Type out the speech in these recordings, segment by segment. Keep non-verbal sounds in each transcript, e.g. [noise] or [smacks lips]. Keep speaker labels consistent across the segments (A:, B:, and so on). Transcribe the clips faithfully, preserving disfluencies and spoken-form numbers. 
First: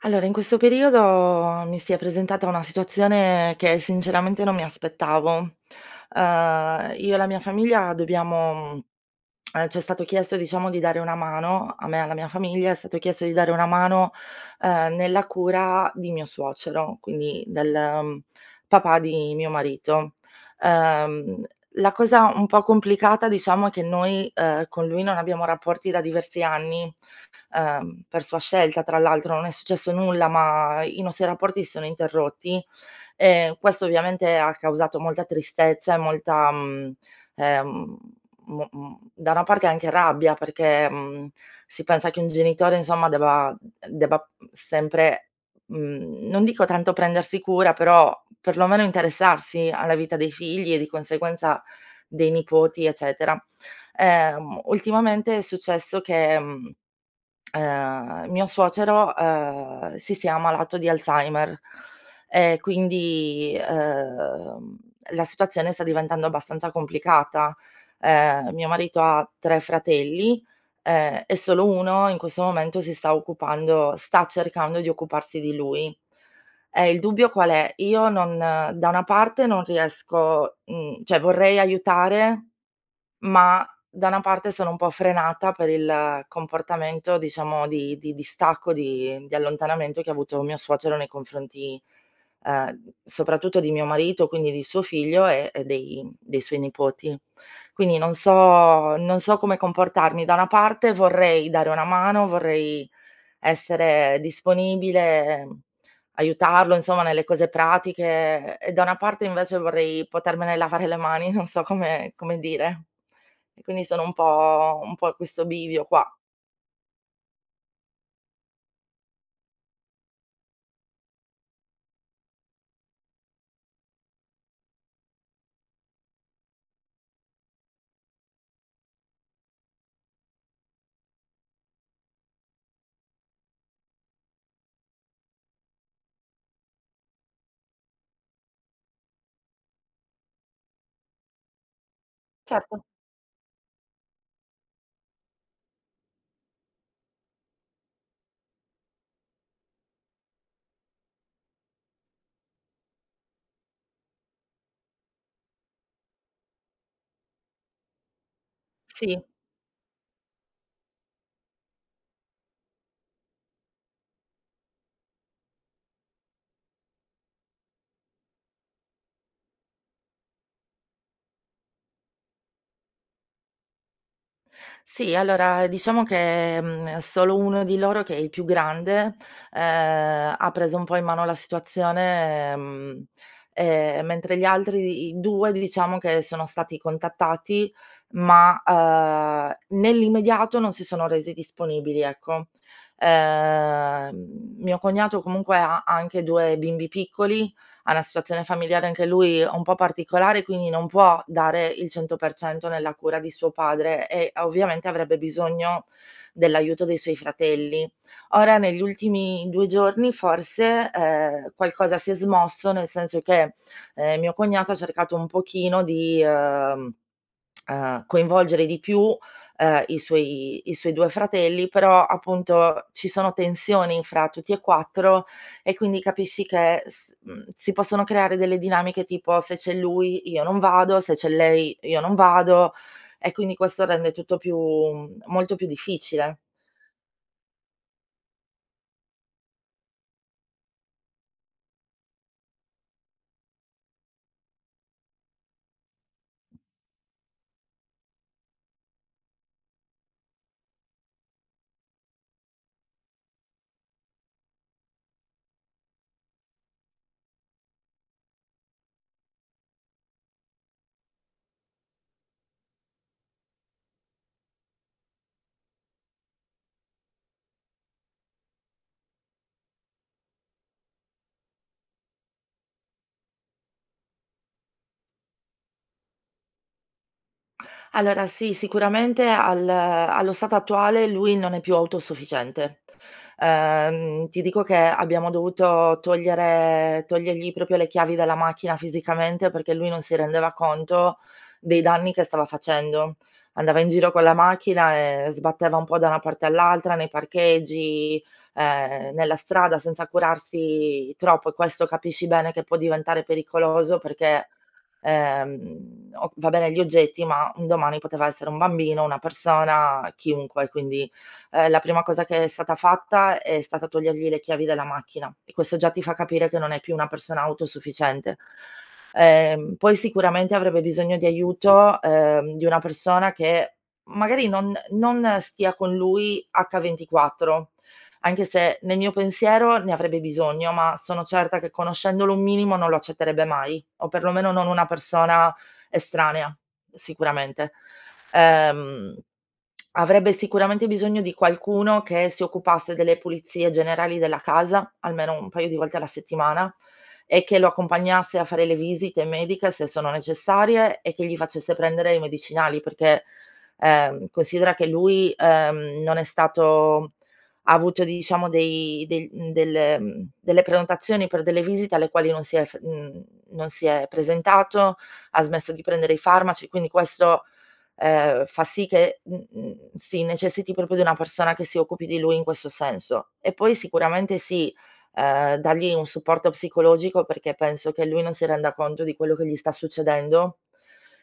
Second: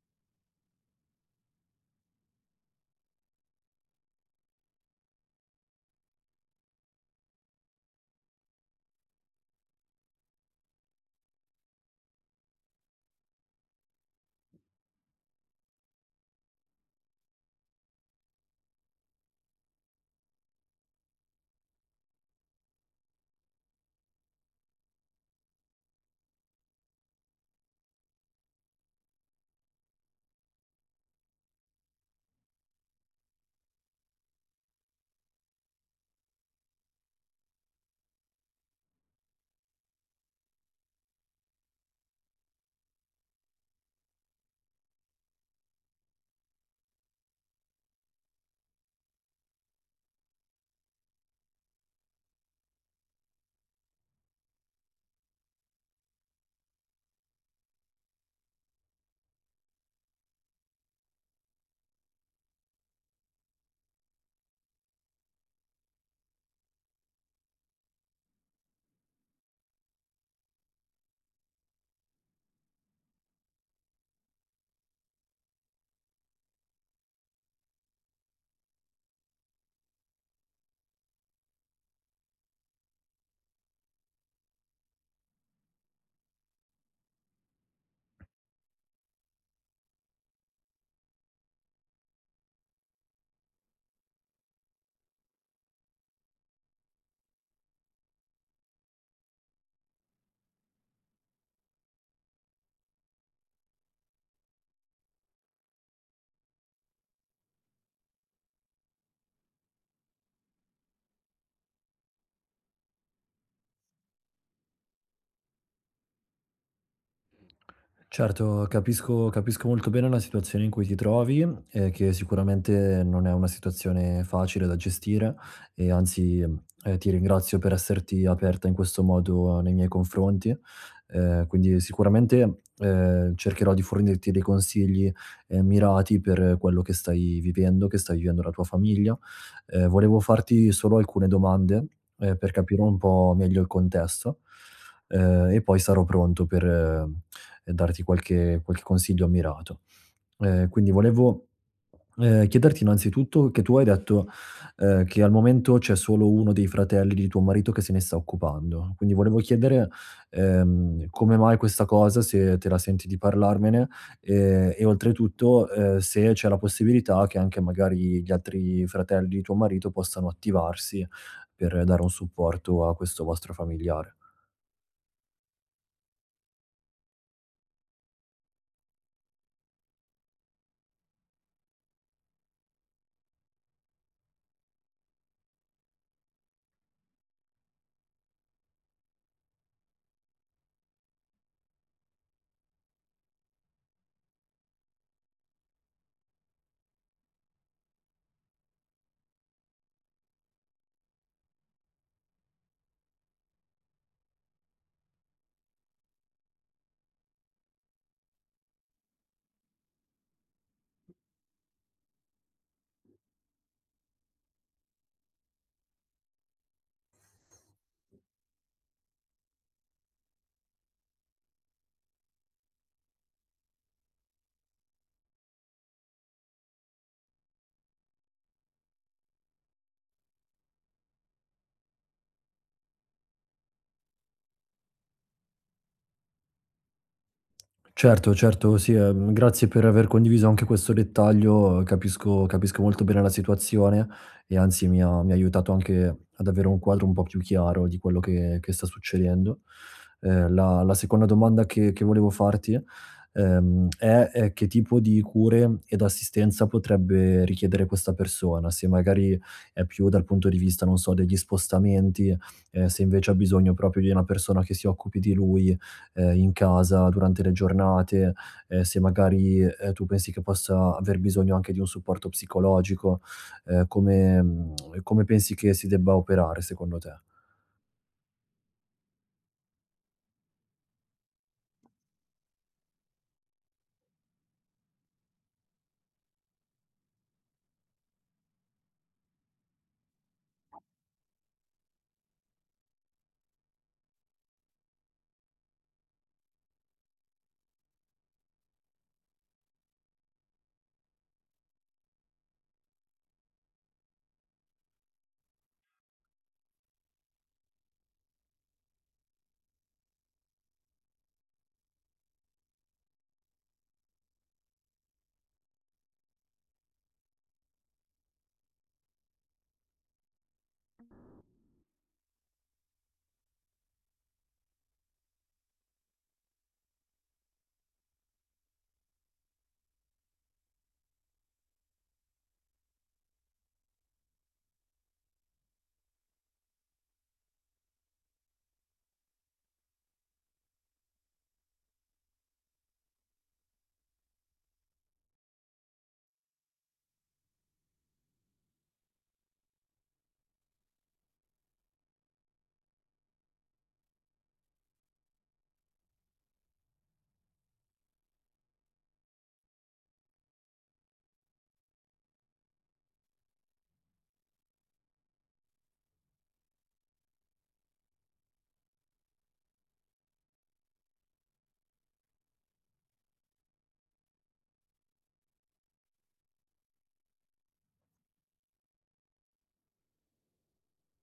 A: Allora in questo periodo mi si è presentata una situazione che sinceramente non mi aspettavo. Ehm, io e la mia famiglia dobbiamo [smacks lips] ehm, c'è stato chiesto, diciamo di dare una mano a me e alla mia famiglia è stato chiesto di dare una mano, ehm, nella cura di mio suocero, quindi del, uhm, papà di mio marito. Uhm, la cosa un po' complicata diciamo è che noi, uhm, con lui non abbiamo rapporti da diversi anni, uhm, per sua scelta tra l'altro, non è successo nulla, ma i nostri rapporti si sono interrotti. E questo ovviamente ha causato molta tristezza e molta, mhmm, ehm mo m da una parte anche rabbia perché mhmm, si pensa che un genitore insomma debba debba sempre, mhmm, non dico tanto prendersi cura, però, perlomeno interessarsi alla vita dei figli e di conseguenza, dei nipoti, eccetera. Ehm, ultimamente è successo che, [clicks tongue] uhm, mio suocero, uhm, si sia ammalato di Alzheimer, e quindi, uhm, la situazione sta diventando abbastanza complicata. Ehm, mio marito ha tre fratelli, e e solo uno in questo momento si sta occupando sta cercando di occuparsi di lui. E il dubbio qual è? Io non da una parte non riesco uhm, cioè vorrei aiutare, ma da una parte sono un po' frenata per il comportamento diciamo di di distacco, di di allontanamento che ha avuto mio suocero nei confronti, ehm, soprattutto di mio marito, quindi di suo figlio e e dei dei suoi nipoti. Quindi non so non so come comportarmi: da una parte vorrei dare una mano, vorrei essere disponibile, aiutarlo insomma, nelle cose pratiche e da una parte invece vorrei potermene lavare le mani, non so come come dire. E quindi sono un po' un po' a questo bivio qua.
B: Certo, capisco capisco molto bene la situazione in cui ti trovi e che sicuramente non è una situazione facile da gestire e, anzi, ehm, ti ringrazio per esserti aperta in questo modo nei miei confronti. Uhm, quindi, sicuramente, uhm, cercherò di fornirti dei consigli, uhm, mirati per quello che stai vivendo, che stai vivendo la tua famiglia. Ehm, volevo farti solo alcune domande, ehm, per capire
A: Certo.
B: un po' meglio il contesto, ehm, e poi sarò pronto per, uhm, darti qualche qualche consiglio mirato. Uhm, quindi volevo, [swallows] ehm, chiederti, innanzitutto che tu hai detto, uhm, che al momento c'è solo uno dei fratelli di tuo marito che se ne sta occupando. Quindi
A: Sì.
B: volevo chiedere, ehm, come mai questa cosa, se te la senti di parlarmene e e, oltretutto, uhm, se c'è la possibilità che anche, magari, gli altri fratelli di tuo marito possano attivarsi per dare un supporto a questo vostro familiare.
A: Sì. Allora, diciamo che, mhmm, solo uno di loro che è il più grande, uhm, ha preso un po' in mano la situazione, ehm, mentre gli altri i due diciamo che sono stati contattati, ma, uhm, nell'immediato non si sono resi disponibili, ecco. Ehm, mio cognato comunque ha ha anche due bimbi piccoli, ha na situazione familiare anche lui un po' particolare, quindi non può dare il cento per cento nella cura di suo padre e, ovviamente, avrebbe bisogno dell'aiuto dei suoi fratelli. Ora negli ultimi due giorni forse, uhm, qualcosa si è smosso, nel senso che, uhm, mio cognato ha cercato un pochino di, uhm, [tsk] uhm, coinvolgere di più, uhm, i suoi i suoi due fratelli. Però, appunto, ci sono tensioni tra tutti e quattro e, quindi, capisci che s mhmm, si possono creare delle dinamiche, tipo: "Se c'è lui, io non vado, se c'è lei, io non vado, e quindi questo rende tutto più mhmm, molto più difficile".
B: Certo, certo, sì, uhm, grazie per aver condiviso anche questo dettaglio, capisco capisco molto bene la situazione e, anzi, mi ha mi ha aiutato anche ad avere un quadro un po' più chiaro di quello che che sta succedendo. Uhm, la la seconda domanda che che volevo farti, ehm, [clicks tongue] è ehm, che tipo di cure ed assistenza potrebbe richiedere questa persona. Se, magari, è più dal punto di vista, non so, degli spostamenti, uhm, se, invece, ha bisogno propio di una persona che si occupi di lui, uhm, in casa durante le giornate, ehm, se magari, uhm, tu pensi che possa aver bisogno anche di un supporto psicologico, ehm, come [clicks tongue] come pensi che si debba operare, secondo te?
A: Allora, sì, sicuramente al allo stato attuale, lui non è più autosufficiente. Ehm, ti dico che abbiamo dovuto togliere togliergli propio le chiavi dalla macchina fisicamente perché lui non si rendeva conto dei danni che stava facendo. Andava in giro con la macchina e sbatteva un po' da una parte all'altra, nei parcheggi, ehm, nella strada senza curarsi troppo. E questo capisci bene che può diventare pericoloso perché, ehm, o va bene gli oggetti, ma un domani poteva essere un bambino, una persona, chiunque. Quindi, ehm, la prima cosa che è stata fatta è stata togliergli le chiavi della macchina e questo già ti fa capire che non è più una persona autosufficiente. Ehm, poi, sicuramente, avrebbe bisogno di aiuto, uhm, di una persona che magari non non stia con lui ventiquattro, anche se nel mio pensiero ne avrebbe bisogno, ma sono certa che, conoscendolo un minimo, non lo accetterebbe mai o, perlomeno, non una persona estranea, sicuramente. Ehm, [clicks tongue] avrebbe sicuramente bisogno di qualcuno che si occupasse delle pulizie generali della casa, almeno un paio di volte alla settimana e che lo accompagnasse a fare le visite mediche, se sono necessarie e che gli facesse prendere i medicinali. Perché, ehm, considera che lui, uhm, non è stato ha avuto, diciamo, dei del mhmm, del mhmm, delle prenotazioni per delle visite alle quali non si è f mhmm, non si è presentato, ha smesso di prendere i farmaci, quindi questo, ehm, fa sì che mhmm, mhmm, si necessiti propio di una persona che si occupi di lui in questo senso. E poi, sicuramente, sì, uhm, dagli un supporto psicologico perché penso che lui non si renda conto di quello che gli sta succedendo.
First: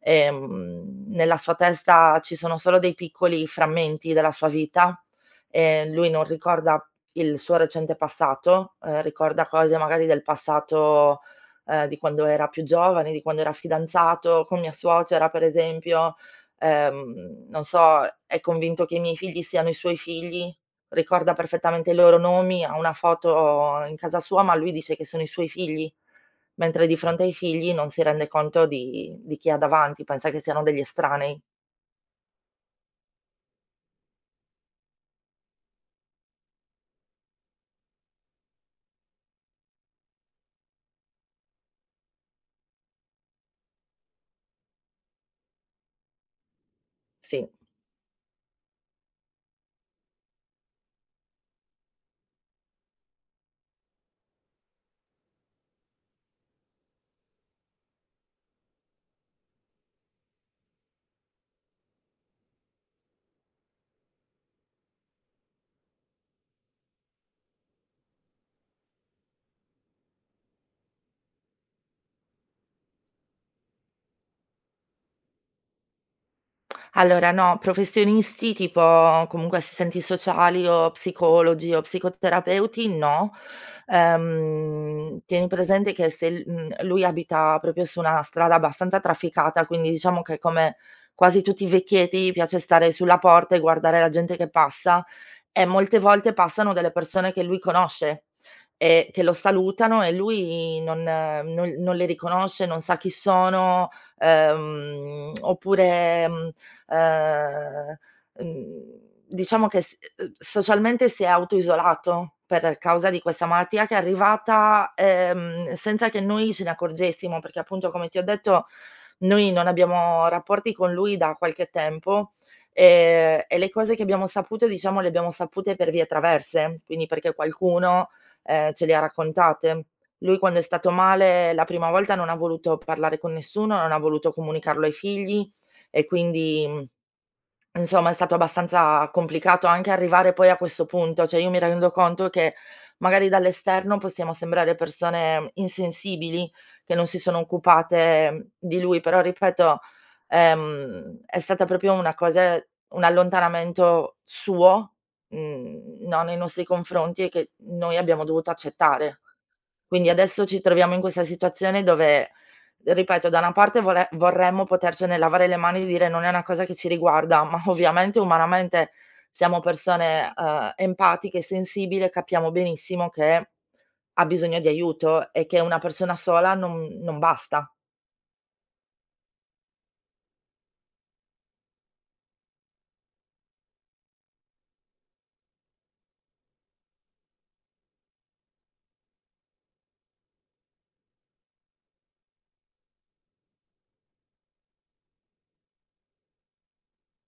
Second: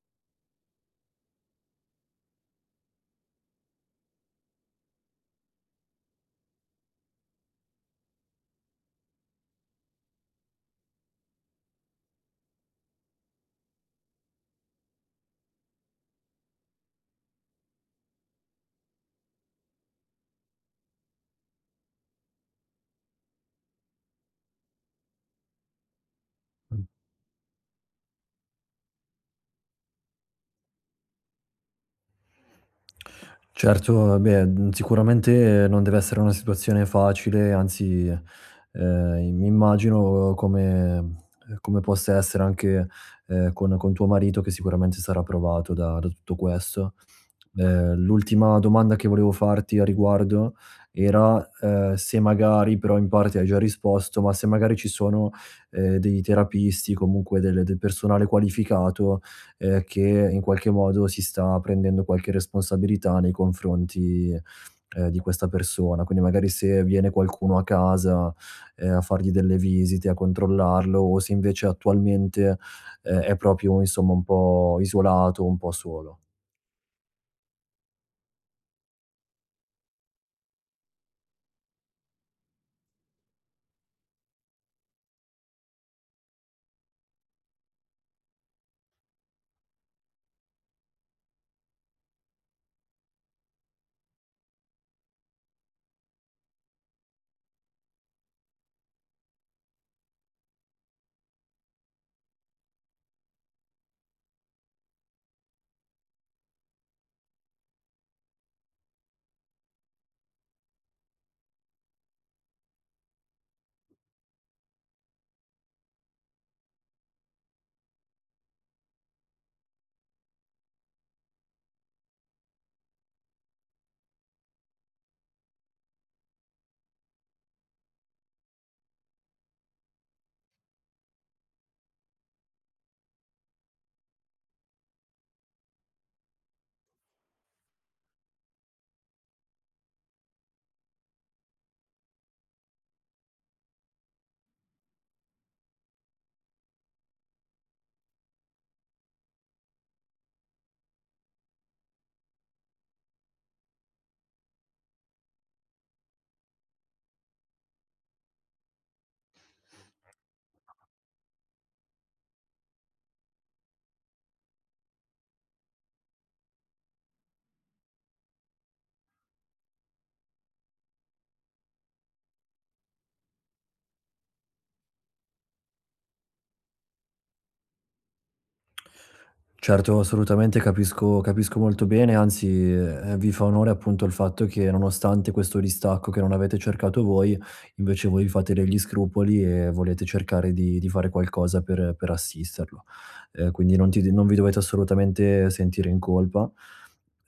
A: Ehm, nella sua testa, ci sono solo dei piccoli frammenti della sua vita, ehm, lui non ricorda il suo recente passato, uhm, ricorda cose magari del passato, uhm, di quando era più giovane, di quando era fidanzato con mia suocera, per esempio. Ehm, non so, è convinto che i miei figli siano i suoi figli, ricorda perfettamente i loro nomi, ha una foto in casa sua, ma lui dice che sono i suoi figli, mentre di fronte ai figli non si rende conto di di chi ha davanti, pensa che siano degli estranei.
B: Certo, ah beh, uhm, sicuramente non deve essere una situazione facile, anzi, uhm, i mi immagino come, ehm, come possa essere anche, ehm, con con tuo marito che sicuramente sarà provato da da tutto questo.
A: Sì.
B: E l'ultima domanda che volevo farti a riguardo era, uhm, se magari- però in parte hai già risposto- ma se magari ci sono, ehm, dei terapisti, comunque del del personale qualificato, uhm, che in qualche modo si sta prendendo qualche responsabilità nei confronti, uhm, di questa persona, quindi magari se viene qualcuno a casa, uhm, a fargli delle visite, a controllarlo, o se invece attualmente, ehm, è proprio insomma un po' isolato, un po' solo.
A: Allora no, professionisti tipo comunque assistenti sociali, o psicologi, o psicoterapeuti no. Ehm, tieni presente che se l umh, lui abita propio su una strada abbastanza trafficata. Quindi diciamo che come quasi tutti i vecchietti piace stare sulla porta e guardare la gente che passa, e molte volte passano delle persone che lui conosce e che lo salutano, e lui non no non le riconosce, non sa chi sono, ehm, oppure, uhm ehm uhm diciamo che s socialmente si è auto isolato, per causa di questa malattia che è arrivata, ehm, senza che noi ce ne accorgessimo perché appunto, come ti ho detto, noi non abbiamo rapporti con lui da qualche tempo, e e le cose che abbiamo saputo diciamo le abbiamo sapute per vie traverse, quindi perché qualcuno, ehm, ce le ha raccontate. Lui quando è stato male la prima volta non ha voluto parlare con nessuno, non ha voluto comunicarlo ai figli, e quindi, insomma, è stato abbastanza complicato anche arrivare poi a questo punto. Cioè, io mi rendo conto che magari, dall'esterno, possiamo sembrare persone insensibili, che non si sono occupate di lui, però ripeto, ehm, è stata propio una cose un allontanamento suo, uhm, no nei nostri confronti, e che noi abbiamo dovuto accettare. Quindi adesso ci troviamo in questa situazione dove, ripeto, da una parte vole vorremmo potercene lavare le mani e dire non è una cosa che ci riguarda, ma ovviamente umanamente, siamo persone, uhm, empatiche e sensibile, capiamo benissimo che ha bisogno di aiuto e che una persona sola no non basta.
B: Certo, assolutamente. Capisco capisco molto bene. Anzi, ehm, vi fa onore, appunto, il fatto che nonostante questo distacco che non avete cercato voi, invece voi fate degli scrupoli e volete cercare di di fare qualcosa per per assisterlo. Ehm, quindi, non ti non vi dovete assolutamente sentire in colpa,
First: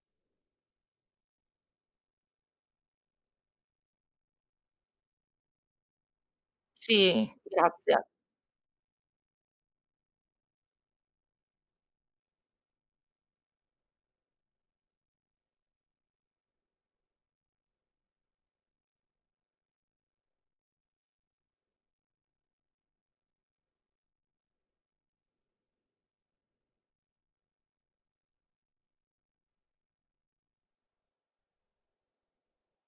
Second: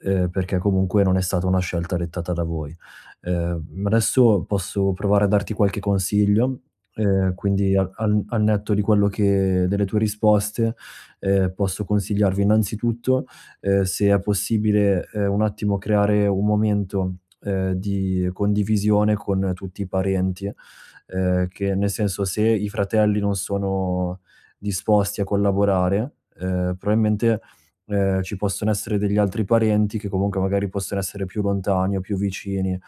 B: ehm, perché comunque non è stata una scelta dettata da voi. Ehm, mhmm, adesso posso provare a darti qualche consiglio: ehm,
A: Sì,
B: quindi al
A: grazie.
B: al al netto di quello che delle tue risposte, ehm, posso consigliarvi innanzitutto, ehm, se è possibile, ehm, un attimo creare un momento, ehm, di condivisione con tutti i parenti. Ehm, che nel senso: se i fratelli non sono disposti a collaborare, ehm, proailmente, ehm, ci possono essere degli altri parenti che comunque magari possono essere più lontani o più vicini,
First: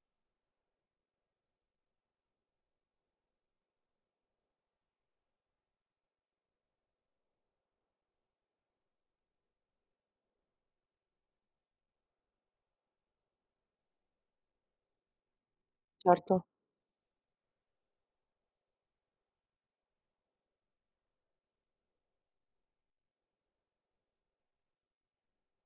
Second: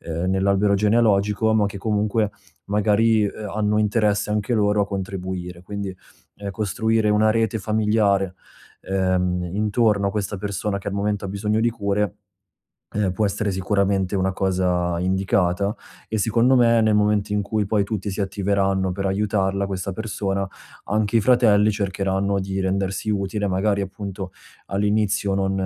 B: ehm, nell'albero genealogico, ma che comunque magari, ehm, hanno interesse anche loro a contribuire. Quindi, ehm, costruire una rete familiare, ehm, intorno a questa persona che al momento ha bisogno di cure, ehm, può essere sicuramente una cosa indicata. E
A: Certo.
B: secondo me, nel momento in cui poi tutti si attiveranno per aiutarla questa persona, anche i fratelli cercheranno di rendersi utili. Magari appunto, all'inizio non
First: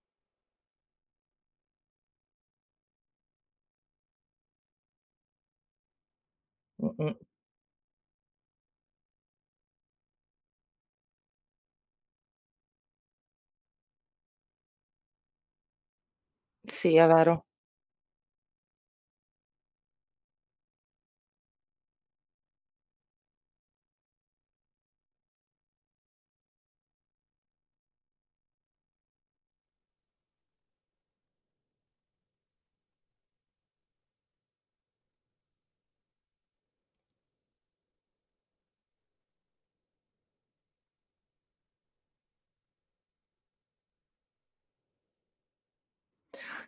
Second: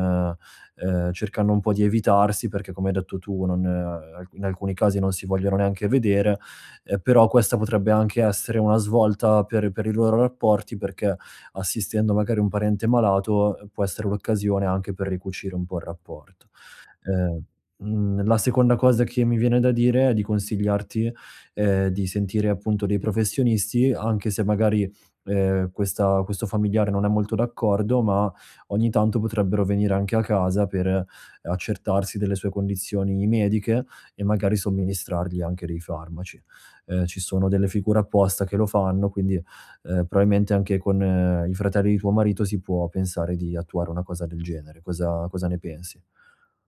B: ehm, cercando un po' di evitarsi, perché come hai detto tu non ehm, n in alcuni casi non si vogliono neanche vedere. Ehm,
A: Mh-mh.
B: però questa potrebbe anche essere una svolta per per i loro rapporti, perché, assistendo magari, un parente malato. può essere l'occasione anche per ricucire un po' il rapporto.
A: Sì, è
B: Ehm,
A: vero.
B: uhm, la seconda cosa che mi viene da dire e di consigliarti, ehm, di sentire, appunto, dei professionisti. Anche se magari, ehm, questa questo familiare non è molto d'accordo, ma ogni tanto potrebbero venire anche a casa per, ehm, accertarsi delle sue condizioni mediche, e magari somministrargli anche dei farmaci. Ehm, ci sono delle figure apposta che lo fanno, quindi, ehm, proailmente anche con i fratelli di tuo marito si può pensare di attuare una cosa del genere. Cosa cosa ne pensi?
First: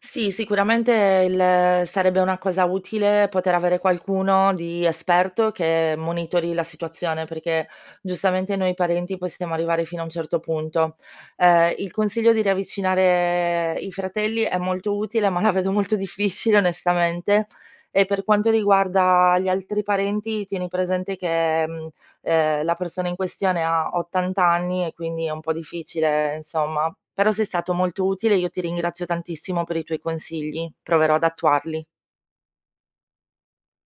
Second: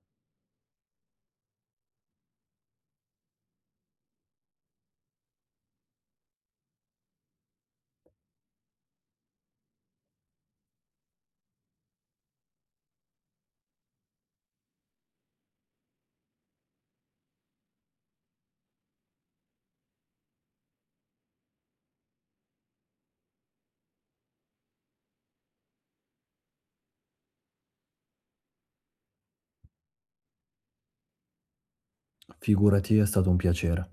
A: Sì, sicuramente il sarebbe una cosa utile poter avere qualcuno di esperto che monitori la situazione. Perché giustamente noi parenti possiamo arrivare fino a un certo punto. Ehm, il consiglio di riavvicinare i fratelli è molto utile, ma la vedo molto difficile onestamente. E per quanto riguarda gli altri parenti, tieni presente che, mhmm, ehm, la persona in questione ha ottant anni, e quindi è un po' difficile insomma. Però, sei stato molto utile, io ti ringrazio tantissimo per i tuoi consigli, proverò ad attuarli.
B: Figurati, è stato un piacere.